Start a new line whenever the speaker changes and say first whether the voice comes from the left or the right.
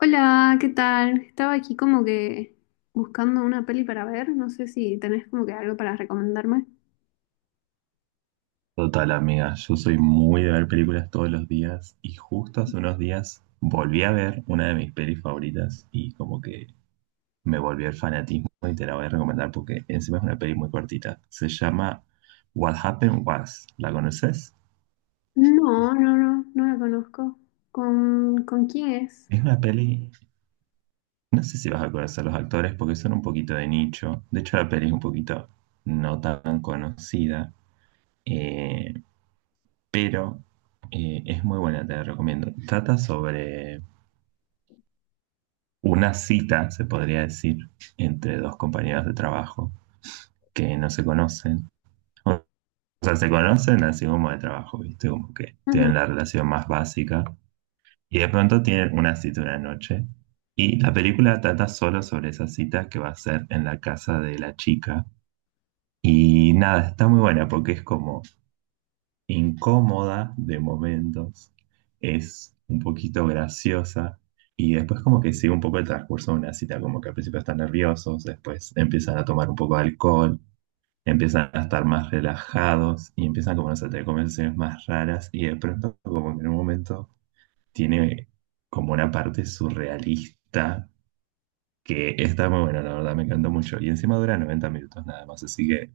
left: Hola, ¿qué tal? Estaba aquí como que buscando una peli para ver. No sé si tenés como que algo para recomendarme.
right: Total, amiga, yo soy muy de ver películas todos los días y justo hace unos días volví a ver una de mis pelis favoritas y como que me volvió el fanatismo y te la voy a recomendar porque encima es una peli muy cortita. Se llama What Happened Was. ¿La conoces?
left: No, no, no, no la conozco. ¿Con quién es?
right: Es una peli, no sé si vas a conocer los actores porque son un poquito de nicho. De hecho, la peli es un poquito no tan conocida, eh, pero es muy buena, te la recomiendo. Trata sobre una cita, se podría decir, entre dos compañeros de trabajo que no se conocen. O sea, se conocen así como de trabajo, ¿viste? Como que tienen
left: Ujú.
right: la relación más básica. Y de pronto tienen una cita una noche. Y la película trata solo sobre esa cita que va a ser en la casa de la chica. Y nada, está muy buena porque es como incómoda de momentos, es un poquito graciosa y después como que sigue un poco el transcurso de una cita, como que al principio están nerviosos, después empiezan a tomar un poco de alcohol, empiezan a estar más relajados y empiezan como no sé, a tener conversaciones más raras y de pronto como que en un momento tiene como una parte surrealista que está muy buena, la verdad me encantó mucho y encima dura 90 minutos nada más, así que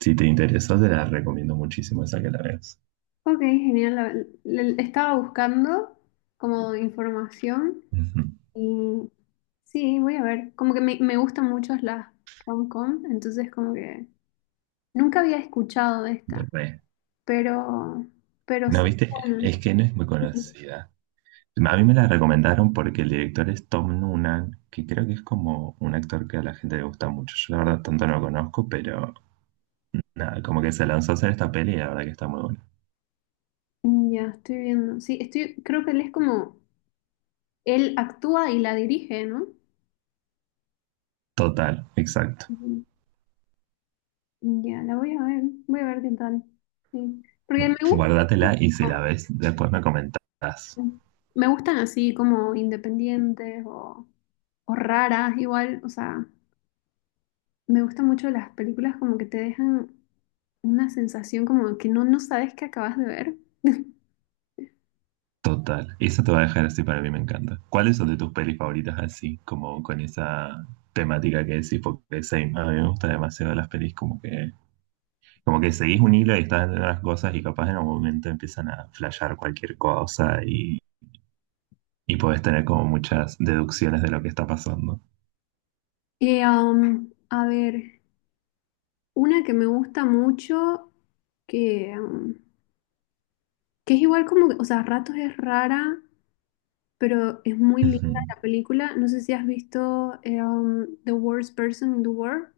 right: si te interesó te la recomiendo muchísimo esa que la veas.
left: Ok, genial. Estaba buscando como información
right: Ujú.
left: y sí, voy a ver. Como que me gustan mucho las rom-com, entonces como que nunca había escuchado de esta,
right: Re.
left: pero, pero sé
right: No,
left: que
right: viste,
left: bueno.
right: es que no es muy conocida. No, a mí me la recomendaron porque el director es Tom Noonan, que creo que es como un actor que a la gente le gusta mucho. Yo la verdad tanto no lo conozco, pero nada, como que se lanzó a hacer esta peli y la verdad que está muy buena.
left: Ya, estoy viendo. Sí, estoy, creo que él es como, él actúa y la dirige, ¿no?
right: Total, exacto.
left: Ujú. Ya, la voy a ver qué tal. Sí. Porque me gusta,
right: Guárdatela y si la
left: como-
right: ves, después me comentás.
left: me gustan así como independientes o raras, igual, o sea, me gustan mucho las películas como que te dejan una sensación como que no sabes qué acabas de ver.
right: Total. Eso te va a dejar así, para mí, me encanta. ¿Cuáles son de tus pelis favoritas así, como con esa temática que decís? Porque same, a mí me gustan demasiado las pelis como que como que seguís un hilo y estás haciendo las cosas y capaz en algún momento empiezan a flashear cualquier cosa y podés tener como muchas deducciones de lo que está pasando.
left: Y, a ver, una que me gusta mucho, que, um, que es igual como, o sea, a ratos es rara, pero es muy linda
right: Ujú.
left: la película. No sé si has visto The Worst Person in the World.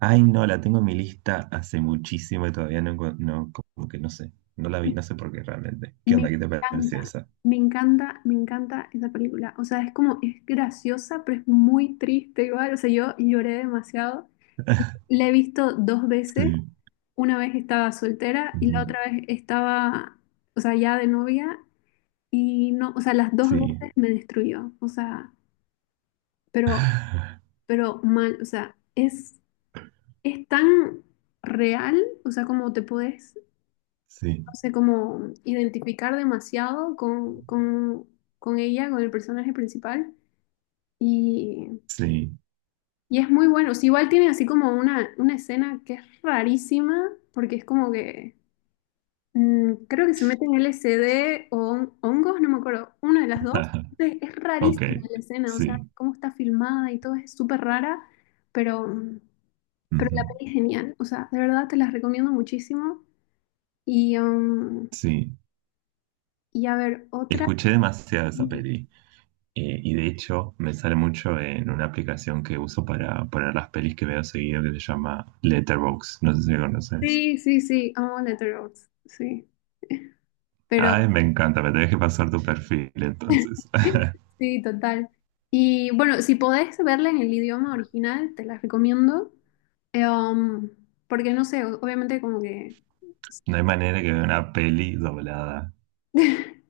right: Ay, no, la tengo en mi lista hace muchísimo y todavía no, no, como que no sé, no la vi, no sé por qué realmente. ¿Qué
left: Me
right: onda? ¿Qué te
left: encanta,
right: pareció esa?
left: me encanta, me encanta esa película. O sea, es como, es graciosa, pero es muy triste igual. O sea, yo lloré demasiado. La he visto dos veces.
right: Sí,
left: Una vez estaba soltera y
right: ujú,
left: la otra vez estaba, o sea, ya de novia. Y no, o sea, las dos
right: sí,
left: veces me destruyó. O sea, pero, pero mal. O sea, es tan real, o sea, como te puedes, no
right: sí,
left: sé, como identificar demasiado con, con ella, con el personaje principal. Y,
right: sí,
left: y es muy bueno. O sea, igual tiene así como una escena que es rarísima, porque es como que creo que se mete en LSD o hongos, no me acuerdo, una de las dos. Entonces, es
right: ok,
left: rarísima la escena, o sea,
right: sí,
left: cómo está filmada y todo es súper rara, pero, mm, pero
right: ujú,
left: la peli es genial. O sea, de verdad te las recomiendo muchísimo. Y, um,
right: sí.
left: y a ver, otra.
right: Escuché demasiado esa peli. Y de hecho me sale mucho en una aplicación que uso para poner las pelis que veo seguido que se llama Letterboxd. No sé si la conoces.
left: Sí, sí, sí, amo Letterboxd, sí. Pero
right: Ay, me encanta, me tenés que pasar tu perfil entonces.
left: sí, total. Y bueno, si podés verla en el idioma original, te la recomiendo. Eh, um, porque no sé, obviamente como que.
right: No hay manera que vea una peli doblada.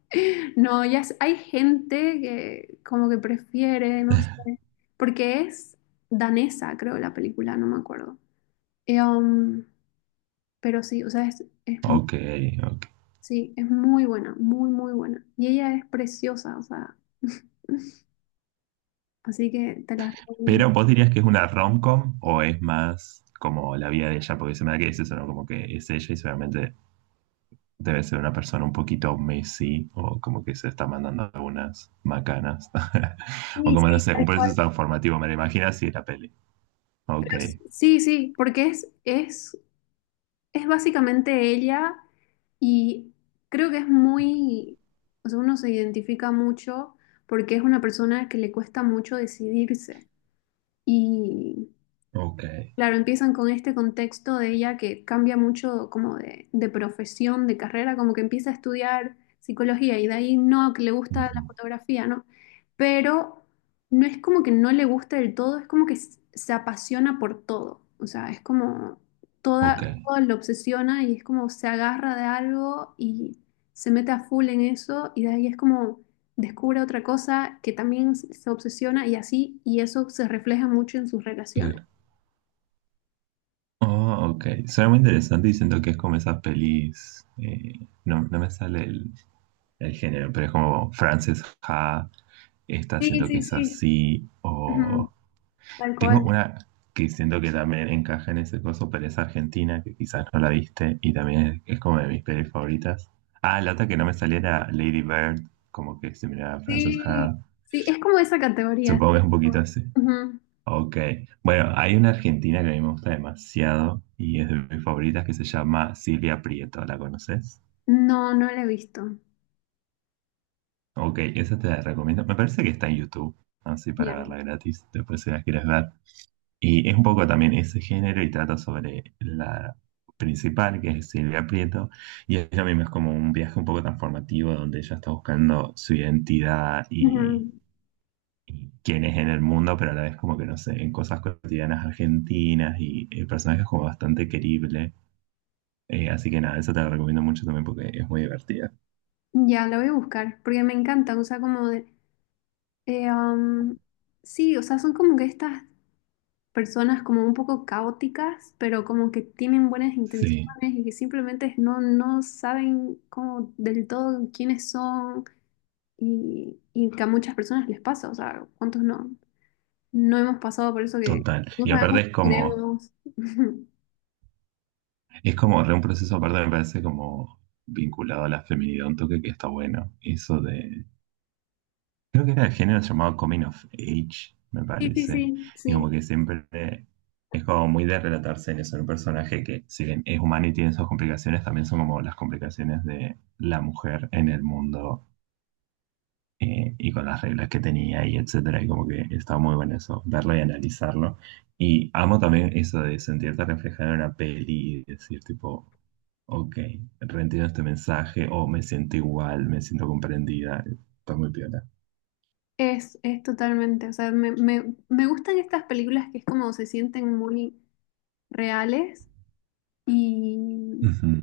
left: No, ya sé, hay gente que como que prefiere, no sé. Porque es danesa, creo, la película, no me acuerdo. Eh, um, pero sí, o sea, es
right: Ok, ok.
left: Sí, es muy buena, muy, muy buena. Y ella es preciosa, o sea, así que te la recomiendo.
right: Pero vos dirías que es una rom-com o es más como la vida de ella, porque se me da que es eso, ¿no? Como que es ella y seguramente debe ser una persona un poquito Messi o como que se está mandando algunas macanas. O
left: Sí,
right: como no
left: sí,
right: sé, un
left: tal cual.
right: proceso transformativo, me lo imagino así la peli.
left: Yo
right: Ok,
left: Sí, sí, sí, porque es básicamente ella y creo que es muy, o sea, uno se identifica mucho porque es una persona que le cuesta mucho decidirse. Y,
right: ok,
left: Claro, empiezan con este contexto de ella que cambia mucho como de profesión, de carrera, como que empieza a estudiar psicología y de ahí no, que le gusta
right: ujú,
left: la fotografía, ¿no? Pero no es como que no le gusta del todo, es como que se apasiona por todo, o sea, es como
right: ok,
left: todo lo obsesiona y es como se agarra de algo y se mete a full en eso y de ahí es como descubre otra cosa que también se obsesiona y así, y eso se refleja mucho en sus relaciones.
right: claro. Oh, ok, suena muy interesante y siento que es como esas pelis, no, no me sale el género, pero es como Frances Ha, esta
left: Sí,
right: siento que
left: sí,
right: es
left: sí.
right: así.
left: Ujú. Tal
right: Tengo
left: cual.
right: una que siento que también encaja en ese coso, pero es argentina, que quizás no la viste, y también es como de mis pelis favoritas. Ah, la otra que no me salía era Lady Bird, como que se miraba a Frances
left: Sí,
right: Ha.
left: sí, es como esa categoría.
right: Supongo que
left: Sí.
right: es un poquito así.
left: Ujú.
right: Ok. Bueno, hay una argentina que a mí me gusta demasiado y es de mis favoritas que se llama Silvia Prieto. ¿La conoces?
left: No, no la he visto.
right: Ok, esa te la recomiendo. Me parece que está en YouTube, así para
left: Ya.
right: verla gratis, después si la quieres ver. Y es un poco también ese género y trata sobre la principal, que es Silvia Prieto, y ella misma es como un viaje un poco transformativo donde ella está buscando su identidad
left: Ujú.
right: y quién es en el mundo, pero a la vez como que no sé, en cosas cotidianas argentinas y el personaje es como bastante querible. Así que nada, eso te lo recomiendo mucho también porque es muy divertida.
left: Ya, la voy a buscar, porque me encanta, o sea, como de... eh, am, sí, o sea, son como que estas personas como un poco caóticas, pero como que tienen buenas intenciones
right: Sí,
left: y que simplemente no saben como del todo quiénes son y que a muchas personas les pasa, o sea, ¿cuántos no? No hemos pasado por eso que
right: total.
left: no
right: Y aparte
left: sabemos qué queremos.
right: es como re un proceso, aparte me parece como vinculado a la feminidad, un toque que está bueno. Eso de creo que era el género llamado Coming of Age, me
left: Sí, sí,
right: parece.
left: sí,
right: Y
left: sí.
right: como que siempre es como muy de relatarse en eso, en un personaje que, si bien es humano y tiene sus complicaciones, también son como las complicaciones de la mujer en el mundo, y con las reglas que tenía y etcétera. Y como que está muy bueno eso, verlo y analizarlo. Y amo también eso de sentirte reflejado en una peli y decir, tipo, ok, reentiendo este mensaje o me siento igual, me siento comprendida. Está muy piola.
left: Es totalmente. O sea, me gustan estas películas que es como se sienten muy reales y,
right: Ujú,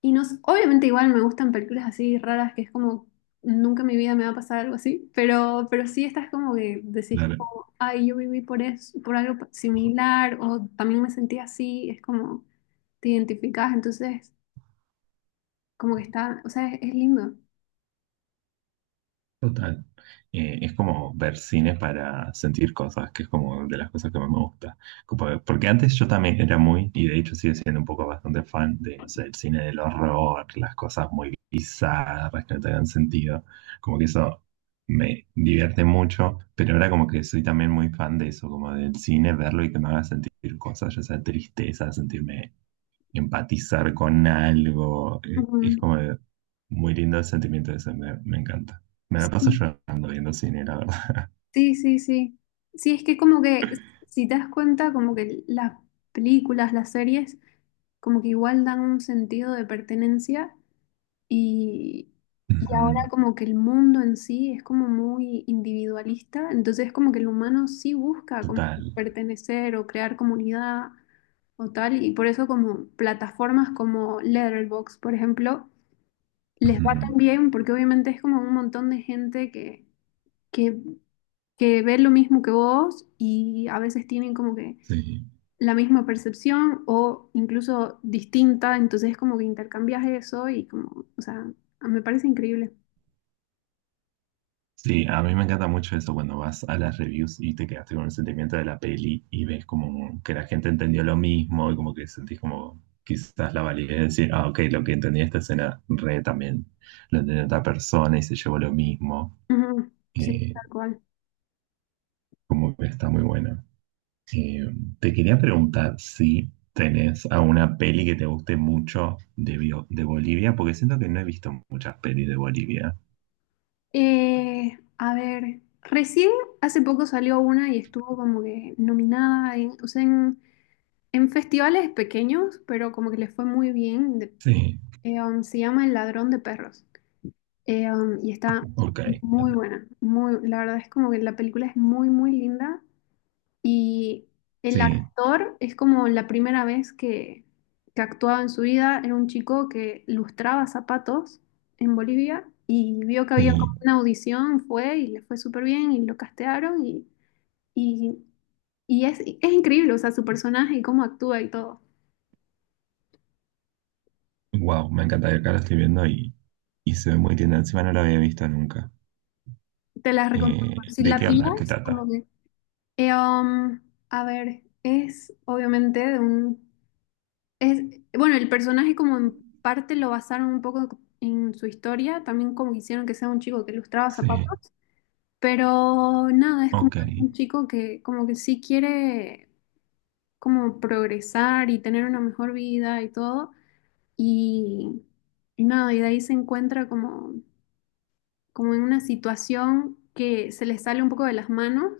left: y no, obviamente igual me gustan películas así raras que es como nunca en mi vida me va a pasar algo así, pero sí estas como que decís
right: claro.
left: como, ay, yo viví por eso, por algo similar o también me sentí así, es como te identificás, entonces como que está, o sea, es lindo.
right: Total. Es como ver cine para sentir cosas, que es como de las cosas que más me gusta. Porque antes yo también era muy, y de hecho sigo siendo un poco bastante fan de, no sé, el cine del horror, las cosas muy bizarras que no tengan sentido. Como que eso me divierte mucho, pero ahora como que soy también muy fan de eso, como del cine, verlo y que me haga sentir cosas, ya sea tristeza, sentirme empatizar con algo.
left: Ujú.
right: Es muy lindo el sentimiento de eso, me encanta. Me la paso
left: Sí,
right: llorando viendo cine, la verdad.
left: sí, sí, sí. Sí, es que como que, si te das cuenta, como que las películas, las series, como que igual dan un sentido de pertenencia y, y ahora
right: Ujú,
left: como que el mundo en sí es como muy individualista, entonces como que el humano sí busca como
right: total.
left: pertenecer o crear comunidad o tal, y por eso como plataformas como Letterboxd, por ejemplo, les
right: Ujú,
left: va tan bien porque obviamente es como un montón de gente que que ven lo mismo que vos y a veces tienen como que
right: sí.
left: la misma percepción o incluso distinta, entonces como que intercambias eso y como, o sea, me parece increíble.
right: Sí, a mí me encanta mucho eso cuando vas a las reviews y te quedaste con el sentimiento de la peli y ves como que la gente entendió lo mismo y como que sentís como quizás la validez de decir, ah, ok, lo que entendí de esta escena re también lo entendió otra persona y se llevó lo mismo.
left: Ujú, sí,
right: Eh,
left: tal cual.
right: Como que está muy buena. Eh, Te quería preguntar si tenés alguna peli que te guste mucho de, de Bolivia, porque siento que no he visto muchas pelis de Bolivia.
left: A ver, recién hace poco salió una y estuvo como que nominada en, o sea, en festivales pequeños, pero como que les fue muy bien. de-
right: Sí,
left: eh, um, se llama El Ladrón de Perros. Y está
right: ok.
left: muy buena, muy, la verdad es como que la película es muy, muy linda y el
right: Sí,
left: actor es como la primera vez que actuaba en su vida, era un chico que lustraba zapatos en Bolivia y vio que había como
right: sí.
left: una audición, fue y le fue súper bien y lo castearon y, y es increíble, o sea, su personaje y cómo actúa y todo.
right: Wow, me encanta. Acá la estoy viendo y se ve muy linda. Encima no la había visto nunca.
left: Te la recomiendo. Si
right: ¿De
left: la
right: qué onda? ¿Qué
left: pillas, como
right: trata?
left: que. eh, um, a ver, es obviamente de un. Es, bueno, el personaje como en parte lo basaron un poco en su historia, también como hicieron que sea un chico que lustraba
right: Sí,
left: zapatos, pero nada, es como
right: ok.
left: un chico que como que sí quiere como progresar y tener una mejor vida y todo, y, y nada, y de ahí se encuentra como en una situación que se le sale un poco de las manos.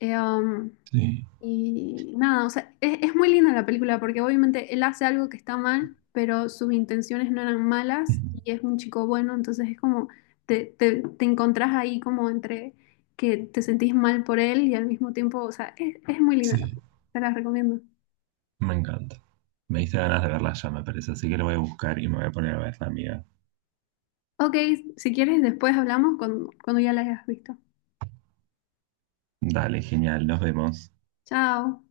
left: Eh, um,
right: Sí,
left: y nada, o sea, es muy linda la película porque obviamente él hace algo que está mal, pero sus intenciones no eran
right: ujú,
left: malas y es un chico bueno, entonces es como te encontrás ahí como entre que te sentís mal por él y al mismo tiempo, o sea, es muy linda la
right: sí.
left: película, te la recomiendo.
right: Me encanta. Me diste ganas de verla ya, me parece. Así que lo voy a buscar y me voy a poner a verla, amiga.
left: Ok, si quieres después hablamos cuando, ya la hayas visto.
right: Dale, genial. Nos vemos.
left: Chao.